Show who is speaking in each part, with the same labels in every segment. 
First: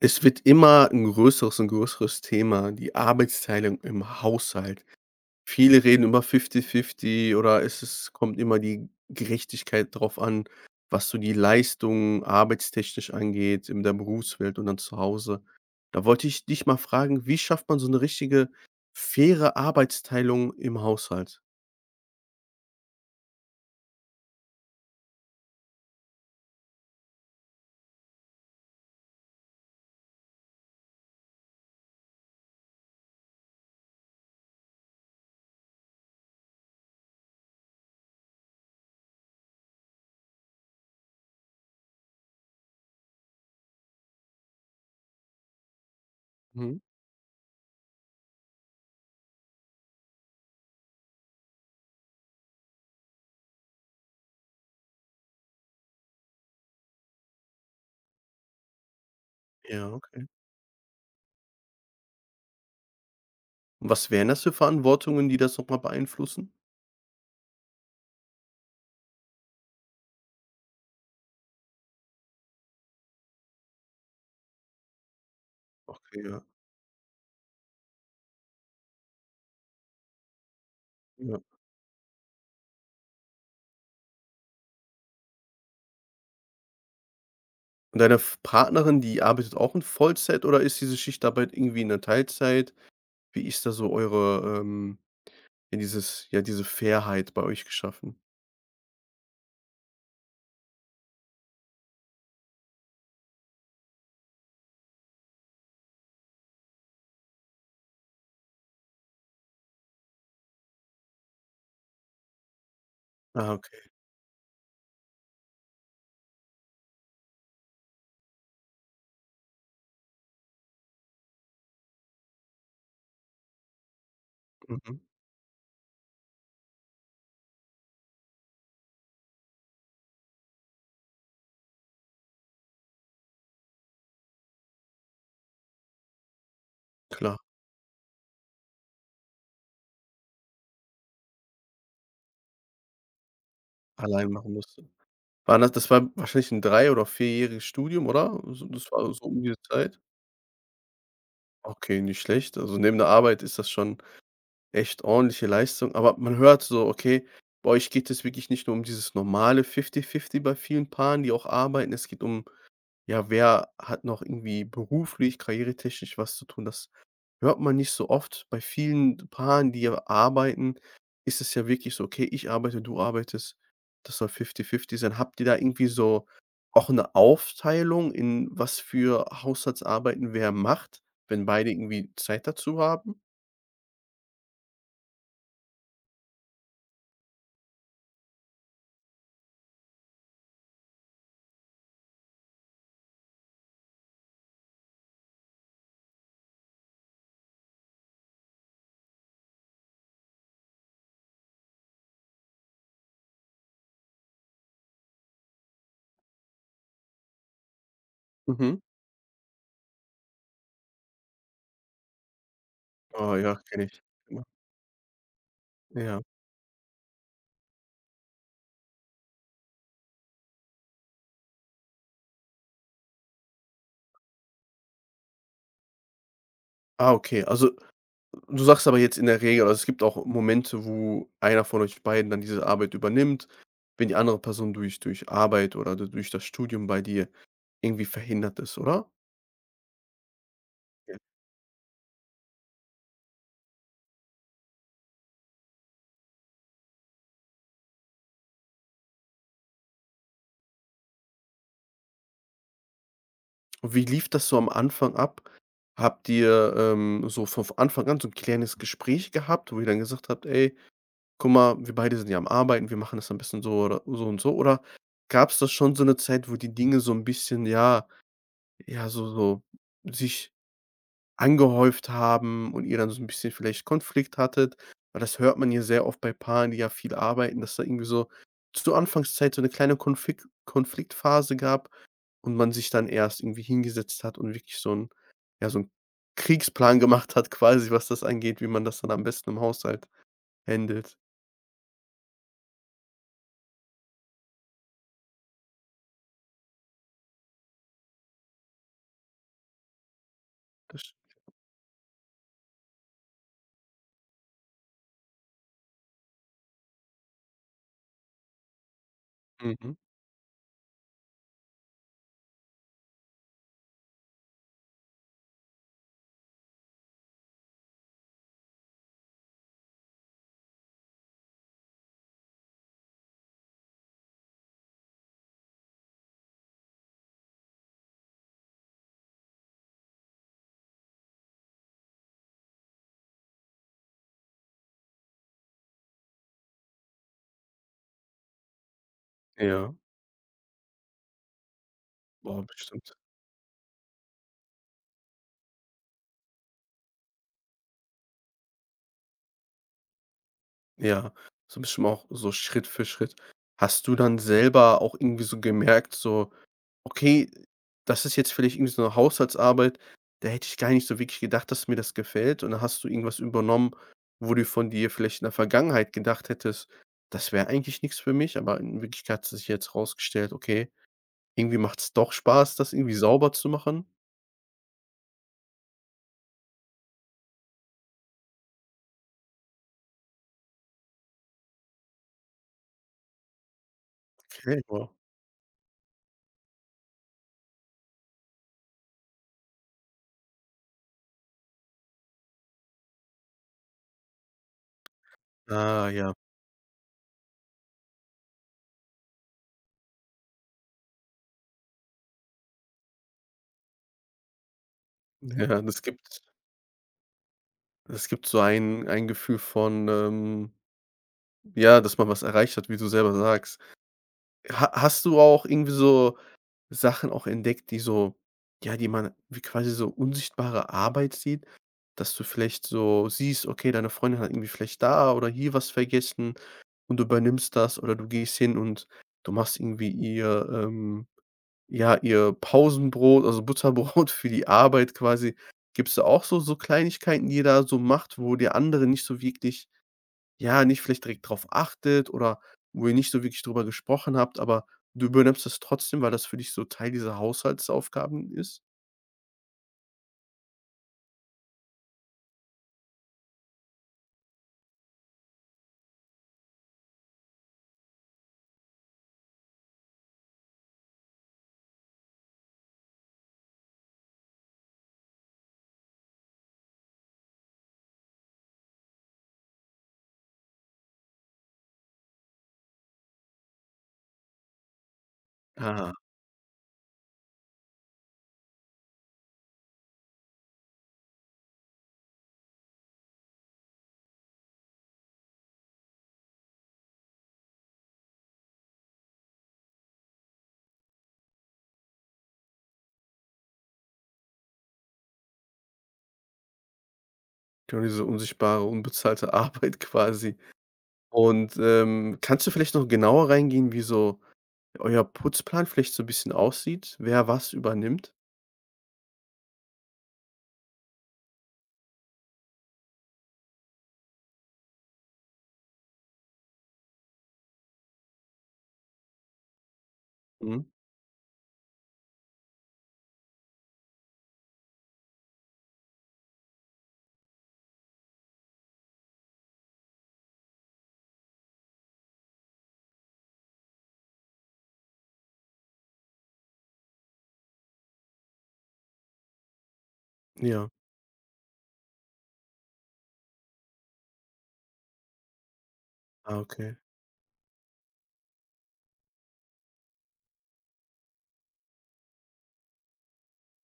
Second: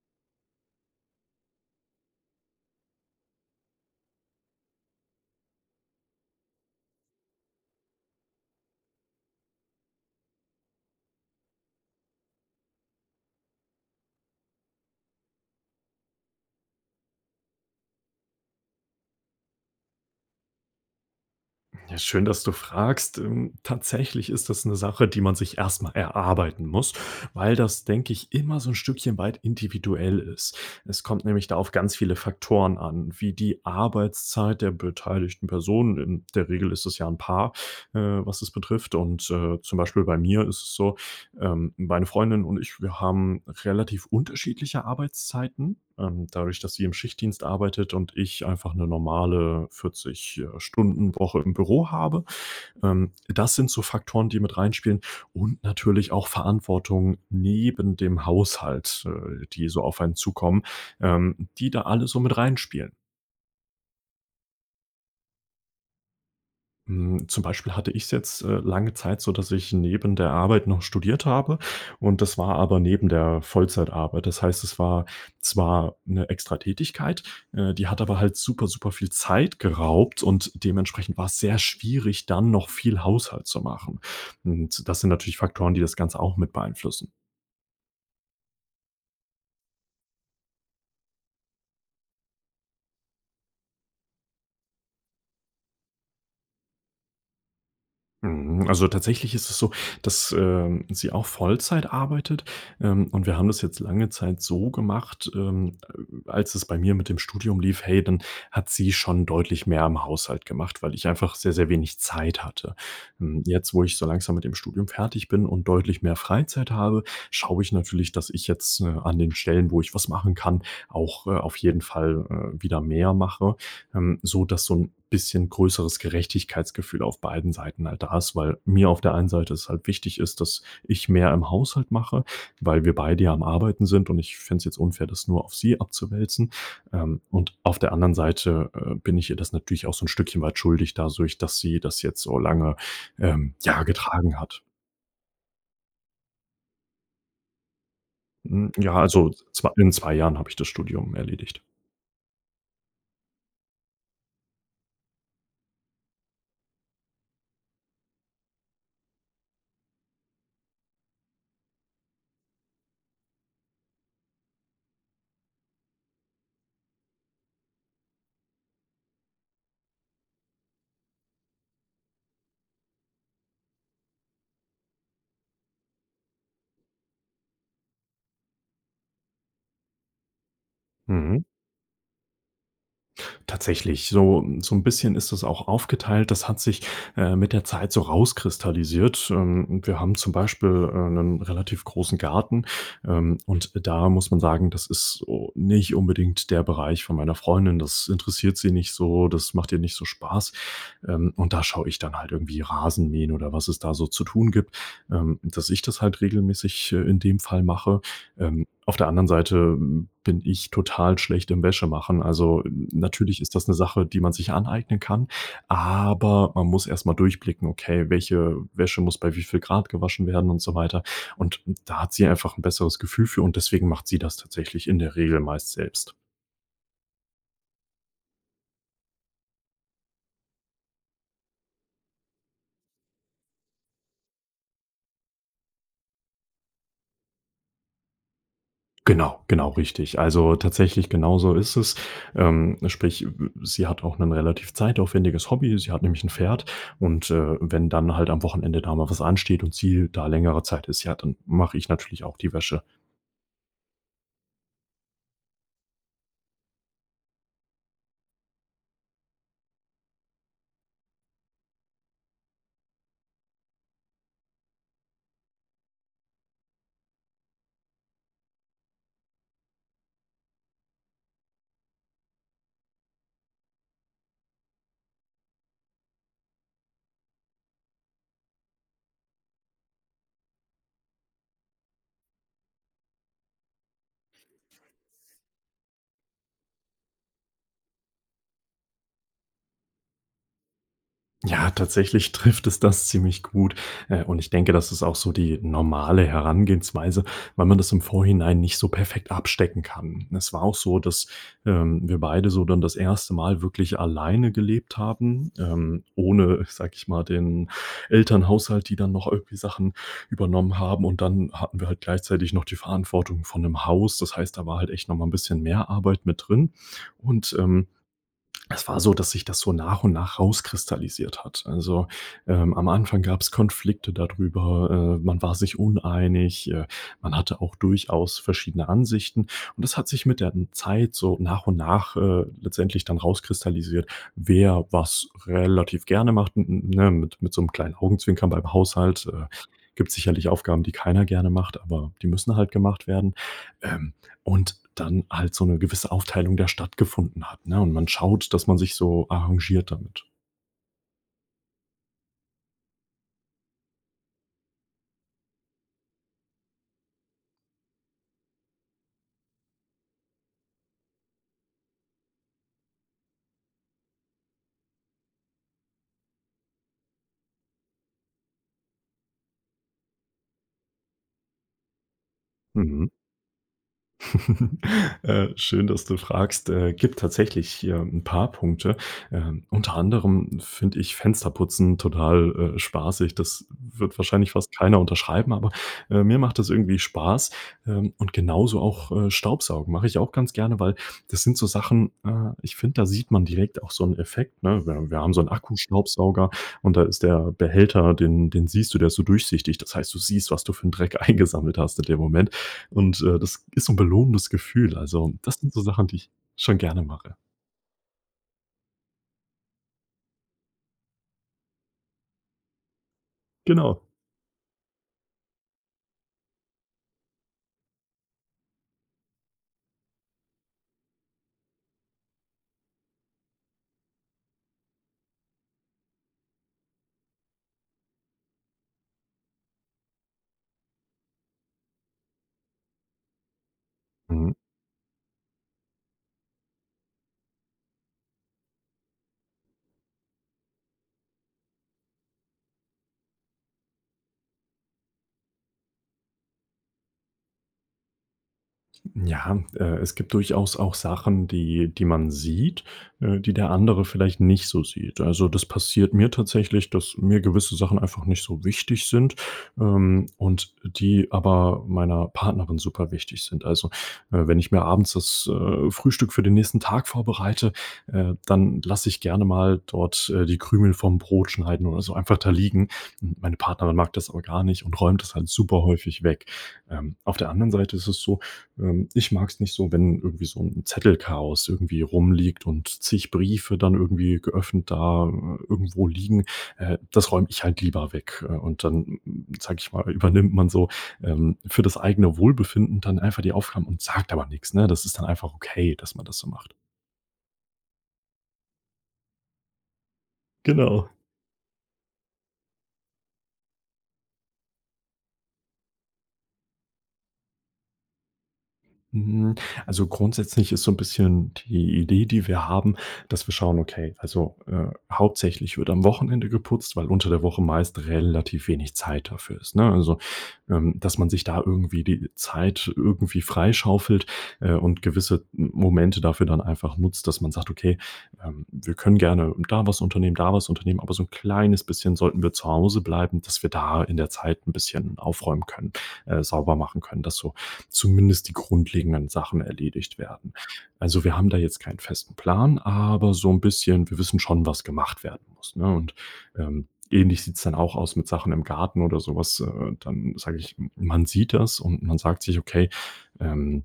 Speaker 1: Es wird immer ein größeres und größeres Thema, die Arbeitsteilung im Haushalt. Viele reden über Fifty-fifty oder es ist kommt immer die Gerechtigkeit drauf an, was so die Leistung arbeitstechnisch angeht in der Berufswelt und dann zu Hause. Da wollte ich dich mal fragen, wie schafft man so eine richtige faire Arbeitsteilung im Haushalt?
Speaker 2: Ja, schön, dass du fragst. Tatsächlich ist das eine Sache, die man sich erst mal erarbeiten muss, weil das, denke ich, immer so ein Stückchen weit individuell ist. Es kommt nämlich da auf ganz viele Faktoren an, wie die Arbeitszeit der beteiligten Personen. In der Regel ist es ja ein Paar, was es betrifft, und zum Beispiel bei mir ist es so: meine Freundin und ich, wir haben relativ unterschiedliche Arbeitszeiten. Dadurch, dass
Speaker 1: Mhm.
Speaker 2: sie im Schichtdienst arbeitet und ich einfach eine normale 40 Stunden-Woche im Büro habe. Das sind so Faktoren, die mit reinspielen, und natürlich auch Verantwortung neben dem Haushalt, die so
Speaker 1: Ja,
Speaker 2: auf einen
Speaker 1: okay.
Speaker 2: zukommen, die da alle so mit reinspielen.
Speaker 1: Und was wären das für Verantwortungen, die das noch mal beeinflussen?
Speaker 2: Zum Beispiel hatte ich's jetzt lange Zeit so, dass ich neben der Arbeit noch studiert habe, und das war aber neben der Vollzeitarbeit. Das heißt, es war zwar
Speaker 1: Okay,
Speaker 2: 'ne
Speaker 1: ja,
Speaker 2: Extratätigkeit, die hat aber halt super, super viel Zeit geraubt, und dementsprechend war es
Speaker 1: ja.
Speaker 2: sehr schwierig, dann noch viel Haushalt zu machen. Und das sind natürlich Faktoren, die das Ganze auch mit beeinflussen.
Speaker 1: Und deine F Partnerin, die arbeitet auch in Vollzeit oder ist diese Schichtarbeit irgendwie in der Teilzeit? Wie ist da so eure, ja, diese Fairheit bei euch geschaffen?
Speaker 2: Mhm, also tatsächlich ist es so, dass sie auch Vollzeit arbeitet, und wir haben das jetzt lange Zeit so gemacht. Als es bei mir mit dem Studium lief, hey, dann hat sie schon deutlich mehr im Haushalt gemacht, weil ich einfach sehr, sehr wenig Zeit hatte.
Speaker 1: Ah,
Speaker 2: Jetzt, wo
Speaker 1: okay.
Speaker 2: ich so langsam mit dem Studium fertig bin und deutlich mehr Freizeit habe, schaue ich natürlich, dass ich jetzt an den Stellen, wo ich was machen kann, auch auf jeden Fall wieder mehr mache, so dass so ein
Speaker 1: Mhm.
Speaker 2: bisschen größeres Gerechtigkeitsgefühl auf beiden Seiten halt da ist, weil mir auf der einen Seite es halt wichtig ist, dass ich mehr im Haushalt mache, weil wir beide ja am Arbeiten sind und ich fände es jetzt unfair, das nur auf sie abzuwälzen.
Speaker 1: Klar,
Speaker 2: Und auf der anderen Seite bin ich ihr das natürlich auch so ein Stückchen weit schuldig dadurch, dass sie das jetzt so lange ja,
Speaker 1: allein
Speaker 2: getragen
Speaker 1: machen
Speaker 2: hat.
Speaker 1: musste. War das das war wahrscheinlich ein drei- oder vierjähriges Studium, oder? So das
Speaker 2: Ja,
Speaker 1: war so
Speaker 2: also,
Speaker 1: um diese
Speaker 2: zwei in
Speaker 1: Zeit?
Speaker 2: 2 Jahren habe ich das Studium erledigt.
Speaker 1: Okay, nicht schlecht. Also, neben der Arbeit ist das schon echt ordentliche Leistung, aber man hört so, okay, bei euch geht es wirklich nicht nur um dieses normale Fifty-Fifty bei vielen Paaren, die auch arbeiten. Es geht um: Ja, wer hat noch irgendwie beruflich, karrieretechnisch was zu tun? Das hört man nicht so oft. Bei vielen Paaren, die ja arbeiten, ist es ja wirklich so: „Okay, ich arbeite, du arbeitest. Das soll fifty-fifty sein.“ Habt ihr da irgendwie so auch eine Aufteilung, in was für Haushaltsarbeiten wer macht,
Speaker 2: Mhm.
Speaker 1: wenn beide irgendwie Zeit dazu haben?
Speaker 2: Tatsächlich, so ein bisschen ist das auch aufgeteilt. Das hat sich mit der Zeit so rauskristallisiert. Wir haben zum Beispiel 'nen relativ großen Garten. Und da muss man sagen, das ist so nicht unbedingt der Bereich von meiner Freundin. Das interessiert sie nicht so, das macht ihr nicht so Spaß. Und da schaue ich dann halt irgendwie Rasenmähen oder was es da so zu tun gibt dass ich das halt regelmäßig in dem Fall mache.
Speaker 1: Mhm.
Speaker 2: Auf der anderen Seite bin ich total schlecht im Wäschemachen. Also,
Speaker 1: Ah
Speaker 2: natürlich ist
Speaker 1: ja,
Speaker 2: das eine
Speaker 1: kenne ich.
Speaker 2: Sache, die man
Speaker 1: Ja.
Speaker 2: sich aneignen kann,
Speaker 1: Ja.
Speaker 2: aber man muss erst mal durchblicken: „Okay, welche Wäsche muss bei wie viel Grad gewaschen werden“ und so weiter. Und da hat sie einfach ein besseres Gefühl für, und deswegen macht sie das tatsächlich in der Regel meist selbst.
Speaker 1: Ah, okay, also: Du sagst aber jetzt in der Regel, also es gibt auch Momente, wo einer von euch beiden dann diese Arbeit übernimmt, wenn die andere Person durch Arbeit oder du durch das Studium bei dir irgendwie verhindert ist, oder?
Speaker 2: Genau, genau, richtig. Also, tatsächlich
Speaker 1: Ja.
Speaker 2: genau so ist es. Sprich, sie hat auch ein relativ zeitaufwendiges Hobby. Sie hat nämlich ein Pferd und wenn dann halt am Wochenende da mal was ansteht und sie da längere Zeit ist, ja, dann mache ich natürlich auch die Wäsche.
Speaker 1: Und wie lief das so am Anfang ab? Habt ihr, so von Anfang an so ein kleines Gespräch gehabt, wo ihr dann gesagt habt: „Ey, guck mal, wir beide sind ja am Arbeiten, wir machen das am besten so oder so und so“, oder gab es das schon so eine Zeit, wo die Dinge so ein bisschen, ja, so so sich angehäuft haben und ihr dann so ein bisschen vielleicht Konflikt hattet? Weil das hört man ja sehr oft bei Paaren, die ja viel arbeiten, dass da irgendwie so zur Anfangszeit so eine kleine Konfliktphase gab und man sich dann erst irgendwie hingesetzt hat und wirklich so ein ja, so ein Kriegsplan gemacht hat quasi, was das angeht, wie man das dann am besten im Haushalt händelt.
Speaker 2: Ja, tatsächlich trifft es das ziemlich gut. Und ich denke, das ist auch so die normale Herangehensweise, weil man das im Vorhinein nicht so perfekt abstecken kann. Es war auch so,
Speaker 1: Das
Speaker 2: dass wir beide so dann das erste Mal wirklich alleine gelebt haben ohne, sag ich mal, den Elternhaushalt, die dann noch irgendwie
Speaker 1: mhm,
Speaker 2: Sachen übernommen haben. Und dann hatten wir halt gleichzeitig noch die Verantwortung von einem Haus. Das heißt, da war halt echt nochmal ein bisschen mehr Arbeit mit drin. Und es war so, dass sich das so nach und nach rauskristallisiert hat. Also am Anfang gab es Konflikte darüber, man war sich uneinig, man hatte auch durchaus verschiedene Ansichten, und das hat sich mit der Zeit so nach und nach letztendlich dann rauskristallisiert, wer was relativ gerne macht, mit so einem kleinen Augenzwinkern beim Haushalt.
Speaker 1: ja,
Speaker 2: Gibt sicherlich Aufgaben, die keiner gerne macht, aber die müssen
Speaker 1: boah,
Speaker 2: halt gemacht
Speaker 1: bestimmt.
Speaker 2: werden. Ähm, und dann halt so 'ne gewisse Aufteilung der Stadt gefunden hat, ne? Und man schaut, dass man sich so arrangiert damit.
Speaker 1: Ja, so bestimmt auch so Schritt für Schritt. Hast du dann selber auch irgendwie so gemerkt, so: Okay, das ist jetzt vielleicht irgendwie so 'ne Haushaltsarbeit, da hätte ich gar nicht so wirklich gedacht, dass mir das gefällt, und dann hast du irgendwas übernommen, wo du von dir vielleicht in der Vergangenheit gedacht hättest: „Das wäre eigentlich nix für mich“, aber in Wirklichkeit hat sich jetzt rausgestellt: „Okay, irgendwie macht's doch Spaß, das
Speaker 2: Mhm.
Speaker 1: irgendwie sauber zu machen.“
Speaker 2: Schön, dass du fragst. Gibt tatsächlich hier ein paar Punkte. Unter anderem finde ich Fensterputzen total spaßig. Das wird wahrscheinlich fast
Speaker 1: Okay,
Speaker 2: keiner
Speaker 1: wow.
Speaker 2: unterschreiben, aber mir macht das irgendwie Spaß. Und genauso auch Staubsaugen mache ich auch ganz gerne, weil das sind so Sachen ich finde, da sieht man direkt auch so einen Effekt, ne? Wir haben so 'n
Speaker 1: Ah, ja.
Speaker 2: Akkustaubsauger, und da ist der Behälter, den siehst du, der ist so durchsichtig. Das heißt, du siehst, was du für 'n Dreck eingesammelt hast in dem Moment. Und das ist so 'n belohnendes Gefühl. Also, das sind
Speaker 1: Ja,
Speaker 2: so
Speaker 1: das
Speaker 2: Sachen, die ich
Speaker 1: gibt
Speaker 2: schon gerne mache.
Speaker 1: das gibt so ein Gefühl von, ja, dass man was erreicht hat, wie du selber sagst.
Speaker 2: Genau.
Speaker 1: Ha Hast du auch irgendwie so Sachen auch entdeckt, die so ja, die man wie quasi so unsichtbare Arbeit sieht, dass du vielleicht so siehst, okay, deine Freundin hat irgendwie vielleicht da oder hier was vergessen und du übernimmst das oder du gehst hin und du machst irgendwie ihr, ja, ihr Pausenbrot, also Butterbrot für
Speaker 2: Mhm.
Speaker 1: die Arbeit quasi. Gibt's da auch Kleinigkeiten, die ihr da so macht, wo der andere nicht so wirklich ja, nicht vielleicht direkt drauf achtet, oder wo ihr nicht so wirklich drüber gesprochen habt, aber du übernimmst das trotzdem, weil das für dich so Teil dieser Haushaltsaufgaben ist?
Speaker 2: Ja, es gibt durchaus auch Sachen, die man sieht, die der andere vielleicht nicht so sieht. Also, das passiert mir tatsächlich, dass mir gewisse Sachen einfach nicht so wichtig sind und die aber meiner Partnerin super wichtig sind. Also wenn ich mir abends das Frühstück für den nächsten Tag vorbereite dann lasse ich gerne mal dort die Krümel vom Brot schneiden oder so einfach da liegen. Meine Partnerin mag das aber gar nicht und räumt das halt super
Speaker 1: Ah,
Speaker 2: häufig weg. Auf der anderen Seite ist es so, ich mag es nicht so, wenn irgendwie so ein Zettelchaos irgendwie rumliegt und zig Briefe dann irgendwie geöffnet da irgendwo liegen. Das räume ich halt lieber weg und dann, sage ich mal, übernimmt man so für das eigene Wohlbefinden dann einfach die Aufgaben und sagt aber nichts, ne? Das ist dann einfach okay, dass man das so macht.
Speaker 1: genau diese unsichtbare, unbezahlte Arbeit quasi.
Speaker 2: Genau.
Speaker 1: Und, kannst du vielleicht noch genauer reingehen, wie so euer Putzplan vielleicht so ein bisschen aussieht? Wer was übernimmt?
Speaker 2: Mhm. Also, grundsätzlich ist so ein bisschen die Idee, die wir haben, dass wir schauen, okay, also hauptsächlich wird am Wochenende geputzt, weil unter der Woche meist relativ wenig Zeit dafür ist, ne? Also
Speaker 1: Mhm.
Speaker 2: dass man sich da irgendwie die Zeit irgendwie freischaufelt und gewisse Momente dafür dann einfach nutzt, dass man sagt: „Okay, wir können gerne da was unternehmen, aber so ein kleines bisschen sollten wir zu Hause bleiben, dass wir da in der Zeit ein bisschen aufräumen können sauber machen können.“ Dass so zumindest die grundlegenden Sachen erledigt werden.
Speaker 1: Ja.
Speaker 2: Also, wir haben da jetzt keinen festen Plan, aber so ein bisschen wir wissen schon, was gemacht werden muss, ne? Und
Speaker 1: Ah, okay.
Speaker 2: ähnlich sieht es dann auch aus mit Sachen im Garten oder sowas. Dann sage ich, man sieht das und man sagt sich: „Okay, ähm,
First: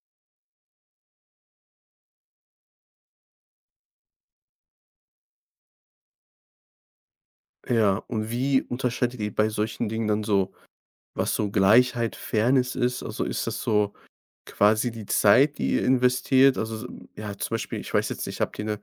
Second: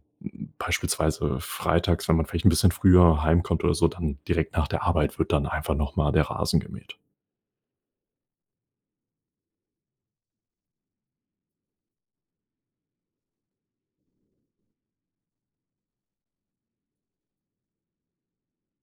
Speaker 2: beispielsweise freitags, wenn man vielleicht ein bisschen früher heimkommt oder so, dann direkt nach der Arbeit wird dann einfach noch mal der Rasen gemäht.“
Speaker 1: Ja, und wie unterscheidet ihr bei solchen Dingen dann so, was so Gleichheit, Fairness ist? Also, ist das so quasi die Zeit, die ihr investiert, also so ja, zum Beispiel, ich weiß jetzt nicht, habt ihr eine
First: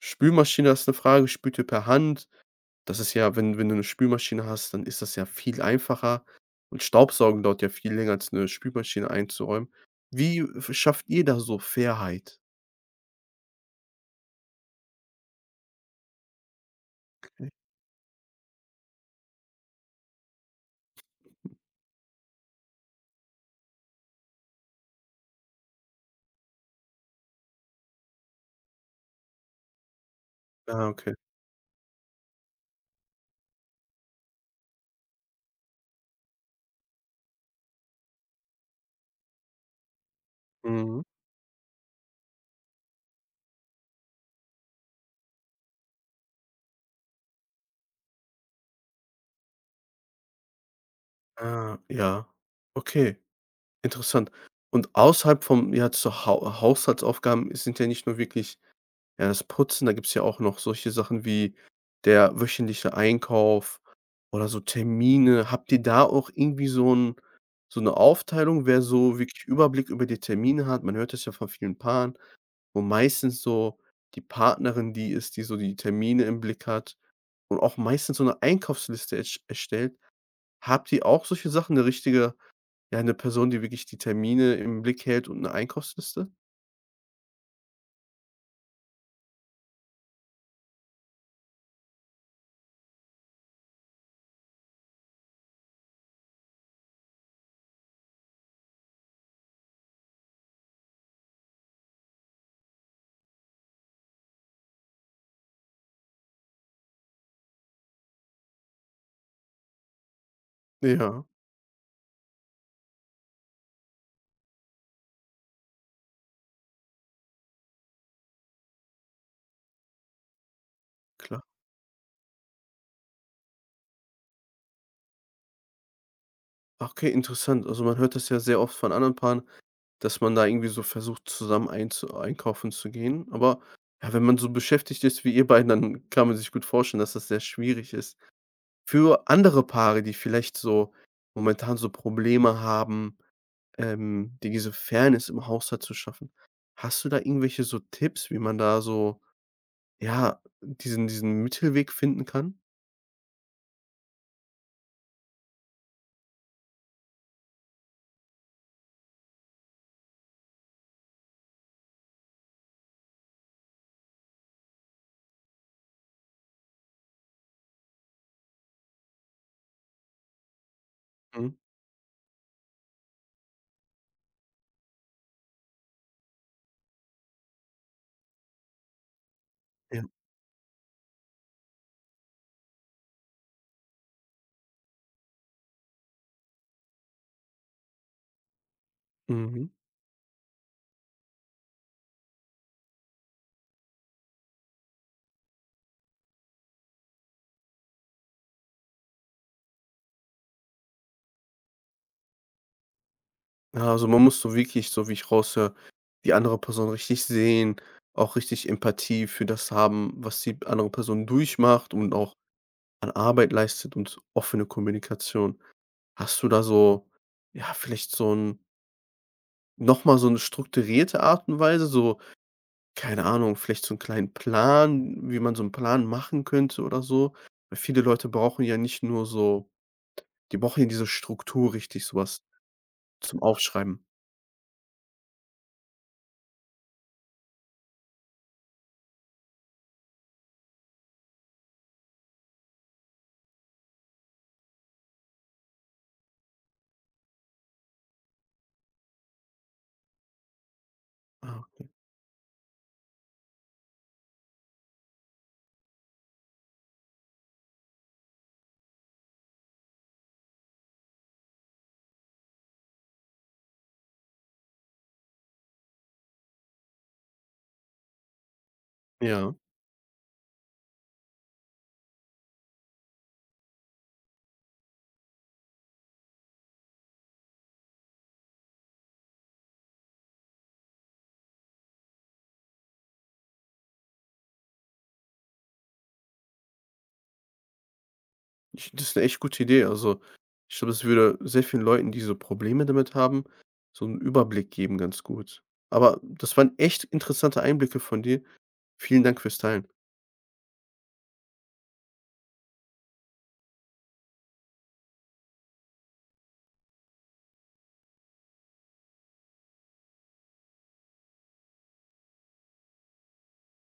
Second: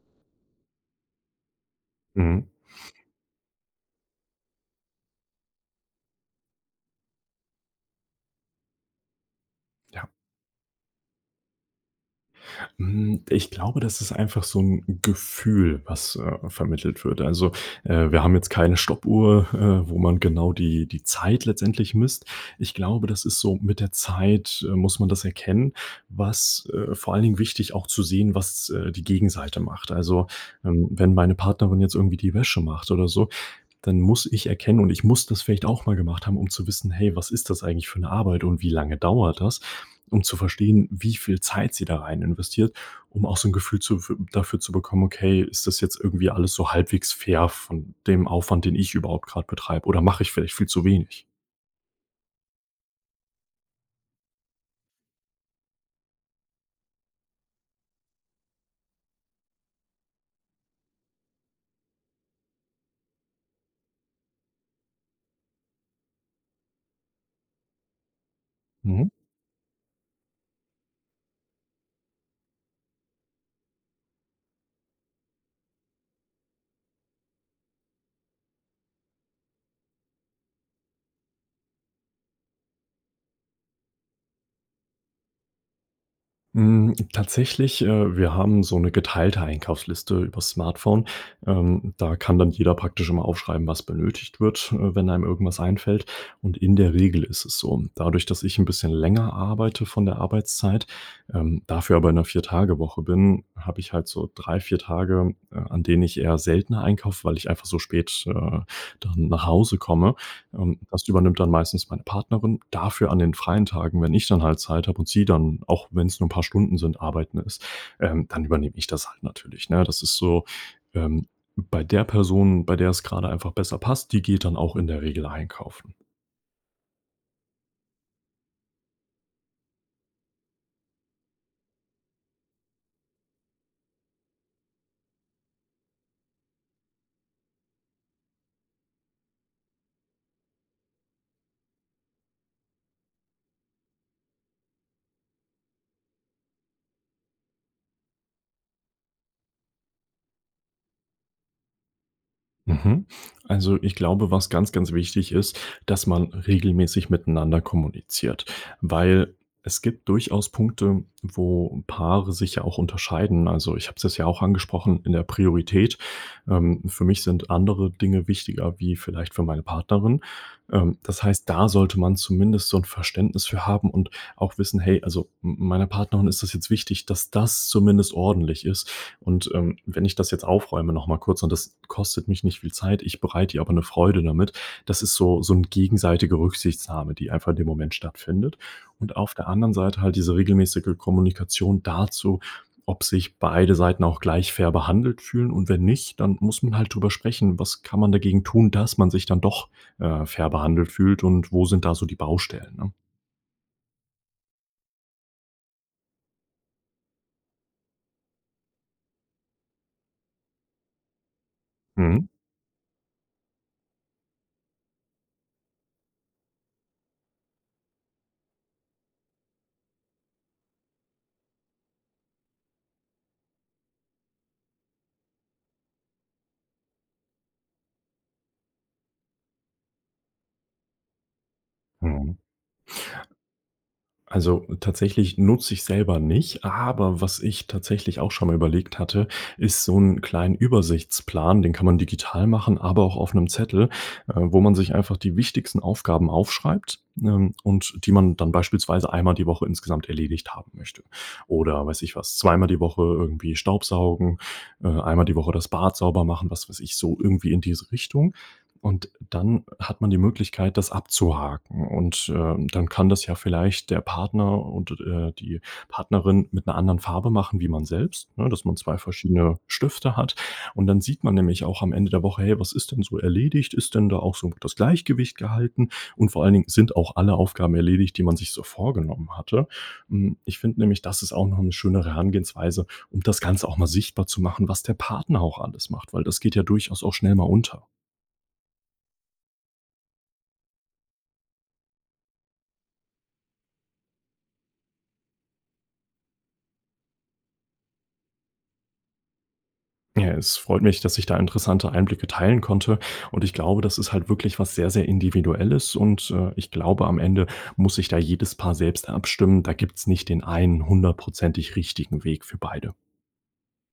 Speaker 1: Spülmaschine? Das ist eine Frage, spült ihr per Hand?
Speaker 2: Mhm,
Speaker 1: Das ist ja, wenn du 'ne Spülmaschine hast, dann ist das ja viel einfacher, und Staubsaugen dauert ja viel länger als eine Spülmaschine einzuräumen.
Speaker 2: ja.
Speaker 1: Wie f schafft ihr da so Fairheit?
Speaker 2: Ich glaube, das ist einfach so ein Gefühl, was vermittelt wird.
Speaker 1: Okay.
Speaker 2: Also wir haben jetzt keine Stoppuhr wo man genau die Zeit letztendlich misst. Ich glaube, das ist so mit der Zeit muss man das erkennen, was vor allen Dingen wichtig auch zu sehen, was die Gegenseite macht. Also
Speaker 1: Ah,
Speaker 2: wenn
Speaker 1: okay.
Speaker 2: meine Partnerin jetzt irgendwie die Wäsche macht oder so, dann muss ich erkennen, und ich muss das vielleicht auch mal gemacht haben, um zu wissen: „Hey, was ist das eigentlich für eine Arbeit und wie lange dauert das?“ Um zu verstehen,
Speaker 1: Mhm.
Speaker 2: wie viel Zeit sie da rein investiert, um auch so ein Gefühl zu dafür zu bekommen: „Okay, ist das jetzt irgendwie alles so halbwegs fair von dem Aufwand, den ich überhaupt gerade betreibe, oder mache ich vielleicht viel zu wenig?“
Speaker 1: Ah, ja. Okay, interessant. Und außerhalb vom ja, zu Hau Haushaltsaufgaben sind ja nicht nur wirklich ja, das Putzen, da gibt's ja auch noch solche Sachen wie der wöchentliche Einkauf oder so Termine. Habt ihr da auch irgendwie so 'n so eine Aufteilung, wer
Speaker 2: Mhm.
Speaker 1: so wirklich Überblick über die Termine hat? Man hört das ja von vielen Paaren, wo meistens so die Partnerin die ist, die so die Termine im Blick hat und auch meistens so eine Einkaufsliste ersch erstellt. Habt ihr auch solche Sachen, eine richtige ja, eine Person, die wirklich die Termine im Blick hält und eine Einkaufsliste?
Speaker 2: Tatsächlich wir haben so eine geteilte Einkaufsliste übers Smartphone. Da kann dann jeder praktisch immer aufschreiben, was benötigt wird wenn einem irgendwas einfällt. Und in der Regel ist es so, dadurch, dass ich ein bisschen länger arbeite von der Arbeitszeit dafür aber in einer 4-Tage-Woche bin, habe ich halt so 3, 4 Tage an denen ich eher seltener einkaufe, weil ich einfach so spät dann nach Hause komme. Das
Speaker 1: Ja,
Speaker 2: übernimmt dann meistens meine Partnerin. Dafür an den freien Tagen, wenn ich dann halt Zeit habe und sie dann, auch wenn es nur ein paar Stunden sind, arbeiten ist dann übernehme ich das halt natürlich, ne? Das ist so, ähm,
Speaker 1: klar.
Speaker 2: bei der Person, bei der es gerade einfach besser passt, die geht dann auch in der Regel einkaufen.
Speaker 1: Okay, interessant. Also, man hört das ja sehr oft von anderen Paaren, dass man da irgendwie so versucht, zusammen einzu einkaufen zu gehen. Aber ja, wenn man so beschäftigt ist wie ihr beiden, dann kann man sich gut vorstellen, dass das sehr schwierig ist. Für andere Paare, die vielleicht so momentan so Probleme haben, die diese Fairness im Haushalt zu schaffen, hast du da irgendwelche so Tipps, wie man da so, ja, diesen Mittelweg finden kann?
Speaker 2: Mhm. Also ich glaube, was ganz, ganz wichtig ist, dass man regelmäßig miteinander kommuniziert, weil es gibt durchaus Punkte, wo Paare sich ja auch unterscheiden. Also ich habe es jetzt ja auch angesprochen in der Priorität. Für mich sind andere Dinge wichtiger wie vielleicht für meine Partnerin. Das heißt,
Speaker 1: Mhm.
Speaker 2: da sollte man zumindest so ein Verständnis für haben und auch wissen, hey, also meiner Partnerin ist das jetzt wichtig, dass das zumindest ordentlich ist, und
Speaker 1: Ja.
Speaker 2: wenn ich das jetzt aufräume noch mal kurz und das kostet mich nicht viel Zeit, ich bereite ihr aber eine Freude damit, das ist so 'n gegenseitige Rücksichtnahme, die einfach in dem Moment stattfindet. Und auf der
Speaker 1: Mhm.
Speaker 2: anderen Seite halt diese regelmäßige Kommunikation dazu, ob sich beide Seiten auch gleich fair behandelt fühlen, und wenn nicht, dann muss man halt drüber sprechen, was kann man dagegen tun, dass man sich dann doch fair behandelt fühlt und wo sind da so die Baustellen, ne?
Speaker 1: Ja, also man muss so wirklich, so wie ich raushöre, die andere Person richtig sehen, auch richtig Empathie für das haben, was die andere Person durchmacht und
Speaker 2: Mhm.
Speaker 1: auch an Arbeit leistet, und offene Kommunikation. Hast du da so, ja, vielleicht so ein noch mal so eine strukturierte Art und Weise, so, keine Ahnung, vielleicht so einen kleinen Plan, wie man so einen Plan machen könnte oder so? Weil viele Leute brauchen ja nicht nur so die brauchen ja diese Struktur richtig,
Speaker 2: Mhm.
Speaker 1: sowas zum Aufschreiben.
Speaker 2: Also, tatsächlich nutze ich selber nicht, aber was ich tatsächlich auch schon mal überlegt hatte, ist so 'n kleinen Übersichtsplan, den kann man digital machen, aber auch auf einem Zettel wo man sich einfach die wichtigsten Aufgaben aufschreibt und die man dann beispielsweise einmal die Woche insgesamt erledigt haben möchte.
Speaker 1: Ah,
Speaker 2: Oder
Speaker 1: okay.
Speaker 2: weiß ich was, zweimal die Woche irgendwie staubsaugen einmal die Woche das Bad sauber machen, was weiß ich, so irgendwie in diese Richtung. Und dann hat man die Möglichkeit, das abzuhaken. Und dann kann das ja vielleicht der Partner und die Partnerin mit einer anderen Farbe machen wie man selbst, ne, dass man 2
Speaker 1: Ja.
Speaker 2: verschiedene Stifte hat. Und dann sieht man nämlich auch am Ende der Woche: „Hey, was ist denn so erledigt? Ist denn da auch so das Gleichgewicht gehalten?“ Und vor allen Dingen sind auch alle Aufgaben erledigt, die man sich so vorgenommen hatte. Ich finde nämlich, das ist auch noch eine schöne Herangehensweise, um das Ganze auch mal sichtbar zu machen, was der Partner auch alles macht, weil das geht ja durchaus auch schnell mal unter.
Speaker 1: Ich, das ist eine echt gute Idee. Also, ich glaube, es würde sehr vielen Leuten, die so Probleme damit haben, so einen Überblick geben, ganz gut. Aber das waren echt interessante Einblicke von dir. Vielen Dank fürs Teilen.
Speaker 2: Ja, es freut mich, dass ich da interessante Einblicke teilen konnte. Und ich glaube, das ist halt wirklich was sehr, sehr Individuelles. Und ich glaube, am Ende muss sich da jedes Paar selbst abstimmen. Da gibt's nicht den einen hundertprozentig richtigen Weg für beide.